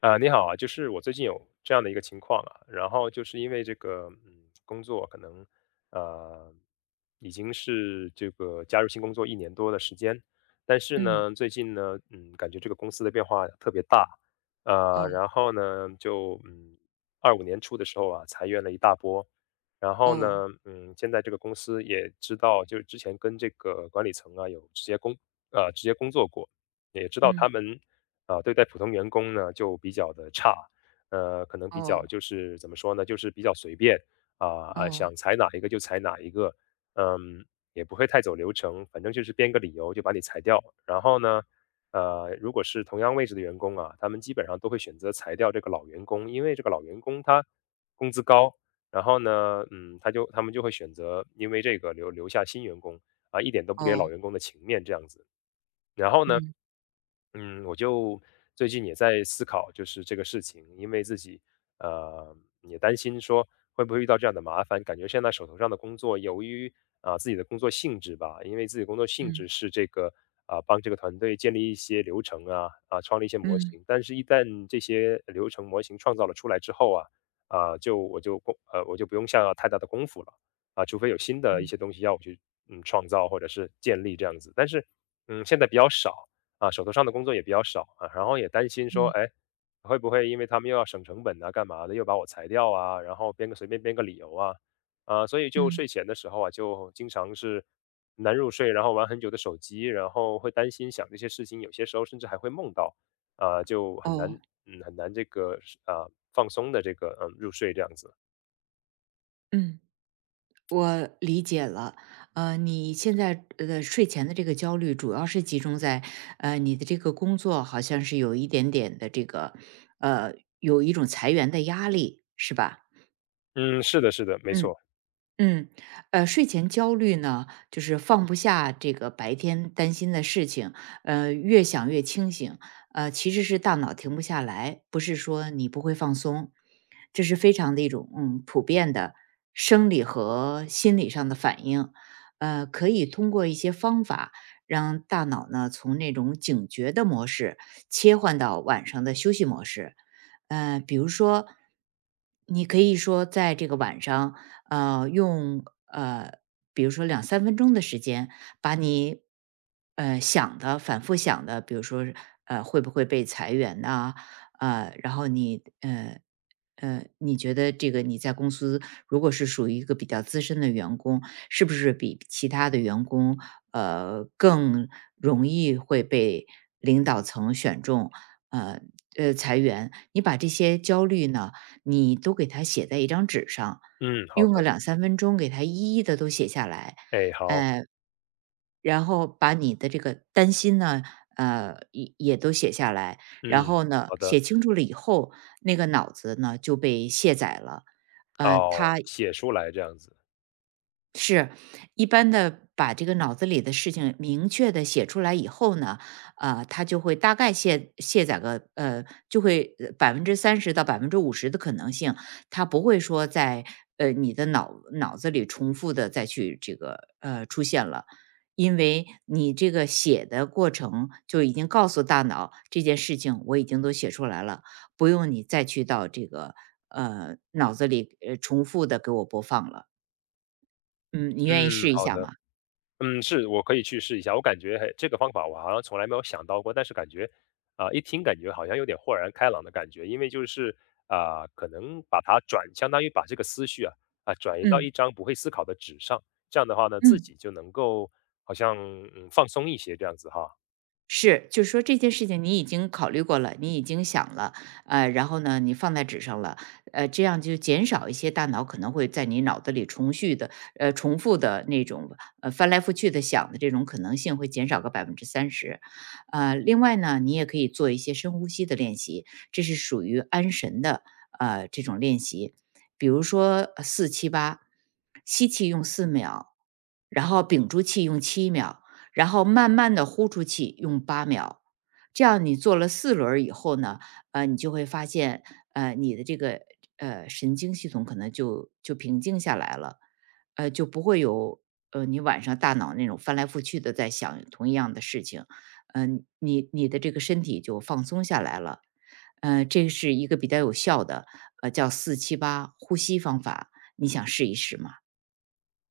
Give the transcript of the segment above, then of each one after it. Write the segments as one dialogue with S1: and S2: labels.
S1: 啊，你好啊，就是我最近有这样的一个情况啊，然后就是因为这个，工作可能，呃，已经是这个加入新工作1年多的时间，但是
S2: 嗯，
S1: 呢，最近呢，感觉这个公司的变化特别大，呃，
S2: 哦，
S1: 然后呢，就嗯，25年初的时候啊，裁员了一大波，然后
S2: 哦，
S1: 呢，现在这个公司也知道，就是之前跟这个管理层啊有直接工，直接工作过，也知道他
S2: 嗯，
S1: 们啊，对待普通员工呢就比较的差，可能比较
S2: 哦，
S1: 就是怎么说呢，就是比较随便啊，
S2: 哦，
S1: 想裁哪一个就裁哪一个，嗯，也不会太走流程，反正就是编个理由就把你裁掉。然后呢，如果是同样位置的员工啊，他们基本上都会选择裁掉这个老员工，因为这个老员工他工资高，然后呢，他们就会选择因为这个留下新员工啊，一点都不给老
S2: 哦，
S1: 员工的情面这样子。然后呢，
S2: 嗯，
S1: 我就最近也在思考，就是这个事情，因为自己呃也担心说会不会遇到这样的麻烦。感觉现在手头上的工作，由于啊、自己的工作性质吧，因为自己工作性
S2: 嗯，
S1: 质是这个啊、帮这个团队建立一些流程啊、创立一些模
S2: 嗯，
S1: 型，但是一旦这些流程模型创造了出来之后啊、就我就工呃我就不用下太大的功夫了啊、除非有新的一
S2: 嗯，
S1: 些东西要我去创造或者是建立这样子，但是现在比较少。啊，手头上的工作也比较少啊，然后也担心说，
S2: 嗯，
S1: 哎，会不会因为他们又要省成本啊，干嘛的，又把我裁掉啊，然后随便编个理由啊，啊，所以就
S2: 嗯，
S1: 睡前的时候啊，就经常是难入睡，然后玩很久的手机，然后会担心想这些事情，有些时候甚至还会梦到，啊，就很难，
S2: 哦，
S1: 很难这个啊放松的这个入睡这样子。
S2: 嗯，我理解了。你现在睡前的这个焦虑，主要是集中在你的这个工作好像是有一点点的这个呃有一种裁员的压力，是吧？
S1: 嗯，是的，是的，没
S2: 嗯。
S1: 错。
S2: 嗯，睡前焦虑呢，就是放不下这个白天担心的事情，越想越清醒，其实是大脑停不下来，不是说你不会放松，这是非常的一种普遍的生理和心理上的反应，可以通过一些方法让大脑呢从那种警觉的模式切换到晚上的休息模式，比如说，你可以说在这个晚上。用呃，比如说两三分钟的时间，把你想的反复想的，比如说会不会被裁员呐、然后你觉得这个你在公司如果是属于一个比较资深的员工，是不是比其他的员工更容易会被领导层选中？呃裁员，你把这些焦虑呢，你都给它写在一张纸上，
S1: 嗯，好
S2: 用个
S1: 的。
S2: 两三分钟给它一一的都写下来，
S1: 哎，好。
S2: 呃，然后把你的这个担心呢，也都写下来。然
S1: 嗯，
S2: 后呢，
S1: 好
S2: 写
S1: 的。
S2: 清楚了以后，那个脑子呢就被卸载了，呃，
S1: 哦，
S2: 它
S1: 写出来这样子。
S2: 是，一般的把这个脑子里的事情明确的写出来以后呢，它就会大概卸载个就会百分之三十到50%的可能性，它不会说在你的脑子里重复的再去这个出现了，因为你这个写的过程就已经告诉大脑这件事情我已经都写出来了，不用你再去到这个脑子里重复的给我播放了。嗯，你愿意
S1: 嗯，
S2: 试一
S1: 好
S2: 下
S1: 的。
S2: 吗？
S1: 嗯，是，我可以去试一下。我感觉还这个方法我好像从来没有想到过，但是感觉啊、一听感觉好像有点豁然开朗的感觉，因为就是啊、可能把它转，相当于把这个思绪啊、转移到
S2: 嗯，
S1: 一张不会思考的纸上，这样的话呢，自
S2: 嗯。
S1: 己就能够好像放松一些这样子哈。
S2: 是，就是说这件事情你已经考虑过了，你已经想了，然后呢，你放在纸上了，这样就减少一些大脑可能会在你脑子里重续的，重复的那种，翻来覆去的想的这种可能性会减少个百分之三十，另外呢，你也可以做一些深呼吸的练习，这是属于安神的，这种练习，比如说四七八，四七八吸气用4秒，然后屏住气用7秒，然后慢慢的呼出气，用8秒。这样你做了4轮儿以后呢，你就会发现，你的这个神经系统可能就平静下来了，就不会有你晚上大脑那种翻来覆去的在想同一样的事情，你的这个身体就放松下来了，这是一个比较有效的，叫四七八呼吸方法，你想试一试吗？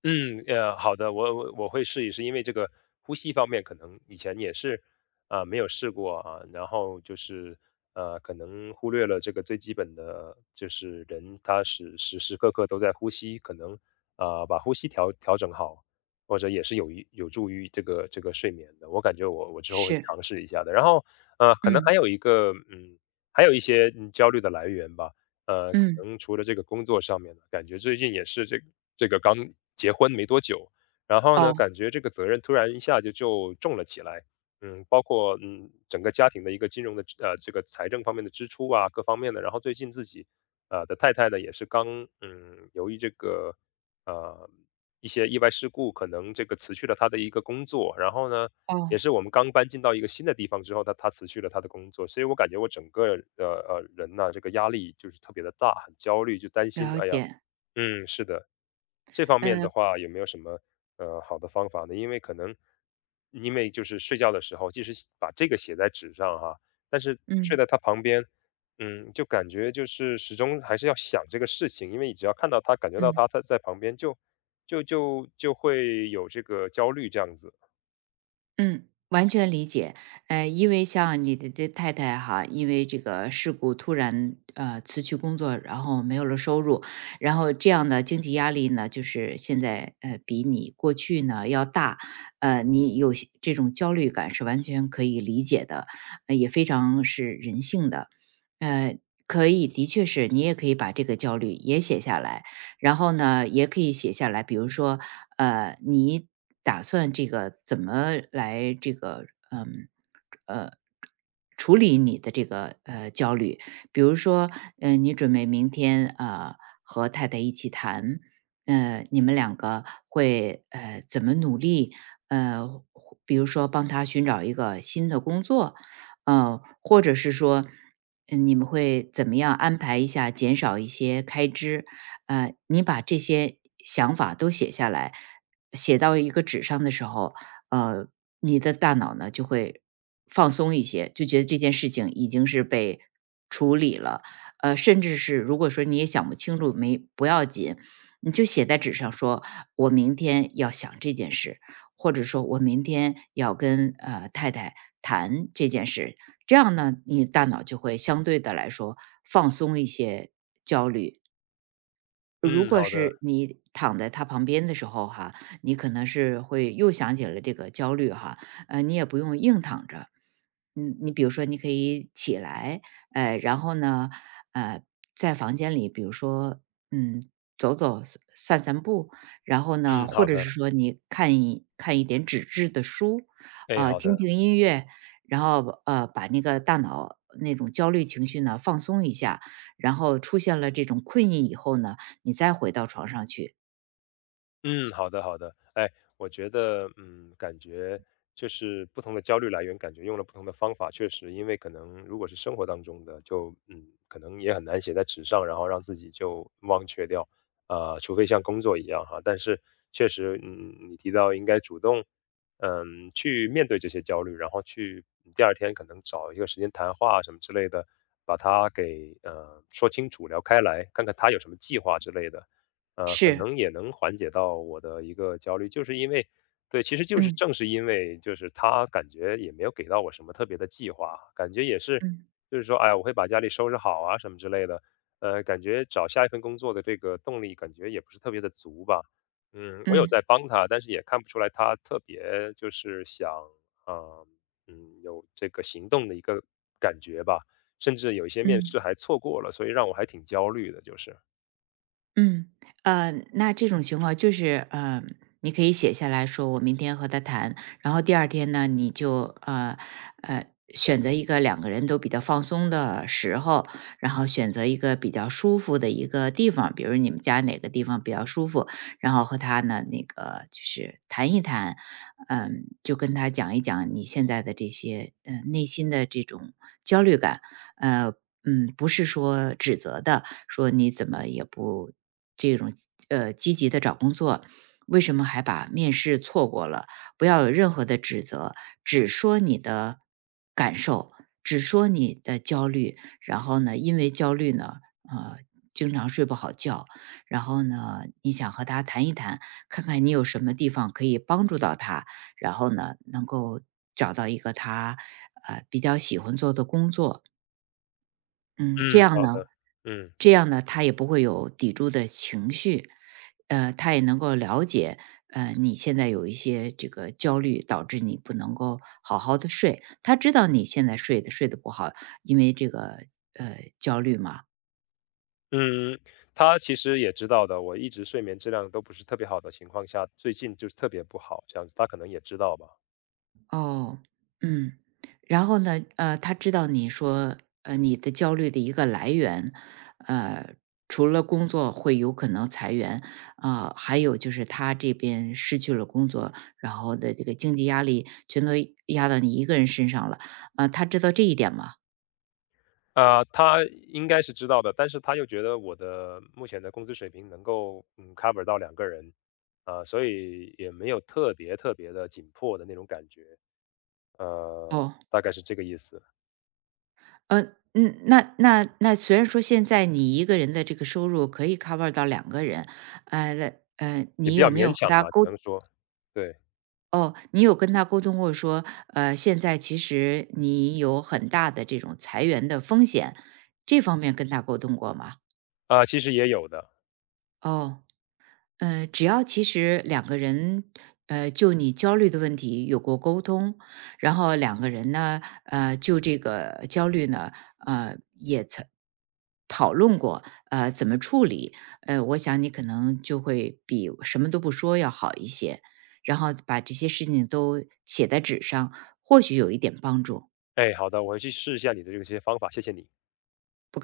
S1: 嗯，好的，我会试一试，因为这个呼吸方面可能以前也是啊、没有试过啊，然后就是可能忽略了这个最基本的，就是人他是时时刻刻都在呼吸，可能啊、把呼吸调整好，或者也是有助于这个睡眠的。我感觉我之后会
S2: 是，
S1: 尝试一下的。然后可能
S2: 嗯
S1: 还有一个还有一些焦虑的来源吧，可
S2: 嗯，
S1: 能除了这个工作上面呢，感觉最近也是这个刚结婚没多久，然后呢，
S2: 哦
S1: 感觉这个责任突然一下就重了起来。嗯，包括整个家庭的一个金融的支呃这个财政方面的支出啊，各方面的。然后最近自己的太太呢，也是刚由于这个呃一些意外事故，可能这个辞去了她的一个工作，然后呢也
S2: 哦，
S1: 是我们刚搬进到一个新的地方之后，他辞去了他的工作，所以我感觉我整个人呐、这个压力就是特别的大，很焦虑，就担心，
S2: 了
S1: 哎呀，
S2: 解，
S1: 嗯，是的，这方面
S2: 呃，
S1: 的话有没有什么好的方法呢？因为可能因为就是睡觉的时候，即使写把这个写在纸上哈，但是睡在
S2: 嗯
S1: 他旁边，就感觉就是始终还是要想这个事情，因为你只要看到他，感觉到
S2: 嗯
S1: 他在旁边就就会有这个焦虑这样子。
S2: 嗯，完全理解。因为像你的这太太哈，因为这个事故突然辞去工作，然后没有了收入，然后这样的经济压力呢，就是现在比你过去呢要大。你有些这种焦虑感是完全可以理解的，也非常是人性的。呃，可以，的确是你也可以把这个焦虑也写下来，然后呢，也可以写下来，比如说你打算这个怎么来这个呃处理你的这个焦虑？比如说，你准备明天和太太一起谈，你们两个会怎么努力？呃，或比如说帮他寻找一个新的工作，或者是说，嗯，你们会怎么样安排一下，减少一些开支？你把这些想法都写下来，写到一个纸上的时候，呃，你的大脑呢就会放松一些，就觉得这件事情已经是被处理了。甚至是如果说你也想不清楚，没不要紧，你就写在纸上说，我明天要想这件事，或者说我明天要跟太太谈这件事。这样呢，你大脑就会相对的来说放松一些焦虑，如
S1: 嗯，
S2: 果
S1: 好的，
S2: 是你躺在他旁边的时候哈，你可能是会又想起了这个焦虑哈，你也不用硬躺着，嗯，你比如说你可以起来，然后呢，呃，在房间里，比如说，嗯，走走散散步，然后呢，
S1: 嗯，
S2: 或
S1: 好
S2: 者是
S1: 的。
S2: 说你看一看一点纸质的书，
S1: 哎，好
S2: 听
S1: 的，
S2: 听音乐，然后把那个大脑那种焦虑情绪呢放松一下，然后出现了这种困意以后呢。你再回到床上去。
S1: 嗯，好的，好的，哎，我觉得，嗯，感觉就是不同的焦虑来源，感觉用了不同的方法，确实，因为可能如果是生活当中的，就可能也很难写在纸上，然后让自己就忘却掉，啊、除非像工作一样哈，但是确实，嗯，你提到应该主动，嗯，去面对这些焦虑，然后去第二天可能找一个时间谈话什么之类的，把它给说清楚，聊开来，看看他有什么计划之类的。可
S2: 是，
S1: 能也能缓解到我的一个焦虑。就是因为对，其实就是
S2: 嗯
S1: 正是因为就是他感觉也没有给到我什么特别的计划，感觉也是
S2: 嗯
S1: 就是说，哎呀，我会把家里收拾好啊什么之类的。感觉找下一份工作的这个动力感觉也不是特别的足吧。嗯，我有
S2: 嗯
S1: 在帮他，但是也看不出来他特别就是想，呃，嗯，有这个行动的一个感觉吧。甚至有一些面试
S2: 嗯。
S1: 还错过了，所以让我还挺焦虑的，就是。
S2: 嗯，那这种情况就是，你可以写下来说，我明天和他谈，然后第二天呢，你就呃选择一个两个人都比较放松的时候，然后选择一个比较舒服的一个地方，比如你们家哪个地方比较舒服，然后和他呢那个就是谈一谈，就跟他讲一讲你现在的这些内心的这种焦虑感，呃，不是说指责的，说你怎么也不这种积极的找工作，为什么还把面试错过了？不要有任何的指责，只说你的感受，只说你的焦虑。然后呢，因为焦虑呢，呃，经常睡不好觉。然后呢，你想和他谈一谈，看看你有什么地方可以帮助到他，然后呢，能够找到一个他比较喜欢做的工作。嗯，
S1: 嗯，好的，嗯。
S2: 这样呢，他也不会有抵触的情绪，他也能够了解，你现在有一些这个焦虑，导致你不能够好好的睡。他知道你现在睡得不好，因为这个焦虑嘛，
S1: 嗯，他其实也知道的，我一直睡眠质量都不是特别好的情况下，最近就是特别不好，这样子，他可能也知道吧。
S2: 哦，嗯，然后呢，他知道你说，你的焦虑的一个来源，呃，除了工作会有可能裁员，还有就是他这边失去了工作，然后的这个经济压力全都压到你一个人身上了，他知道这一点吗？
S1: 啊、他应该是知道的，但是他又觉得我的目前的工资水平能够cover 到2个人，啊、所以也没有特别特别的紧迫的那种感觉，呃，
S2: 哦，
S1: 大概是这个意思，
S2: 呃，嗯，那虽然说现在你一个人的这个收入可以 cover 到两个人，
S1: 也
S2: 你
S1: 比较
S2: 有没
S1: 勉
S2: 有和
S1: 强
S2: 他
S1: 吧，只
S2: 沟？
S1: 能说，对，
S2: 哦，你有跟他沟通过说，现在其实你有很大的这种裁员的风险，这方面跟他沟通过吗？
S1: 啊、其实也有的。
S2: 哦。只要其实两个人，就你焦虑的问题有过沟通，然后两个人呢，就这个焦虑呢，也曾讨论过，怎么处理，我想你可能就会比什么都不说要好一些，然后把这些事情都写在纸上，或许有一点帮助，
S1: 哎，好的，我回去试一下你的这些方法，谢谢你。
S2: 不客气。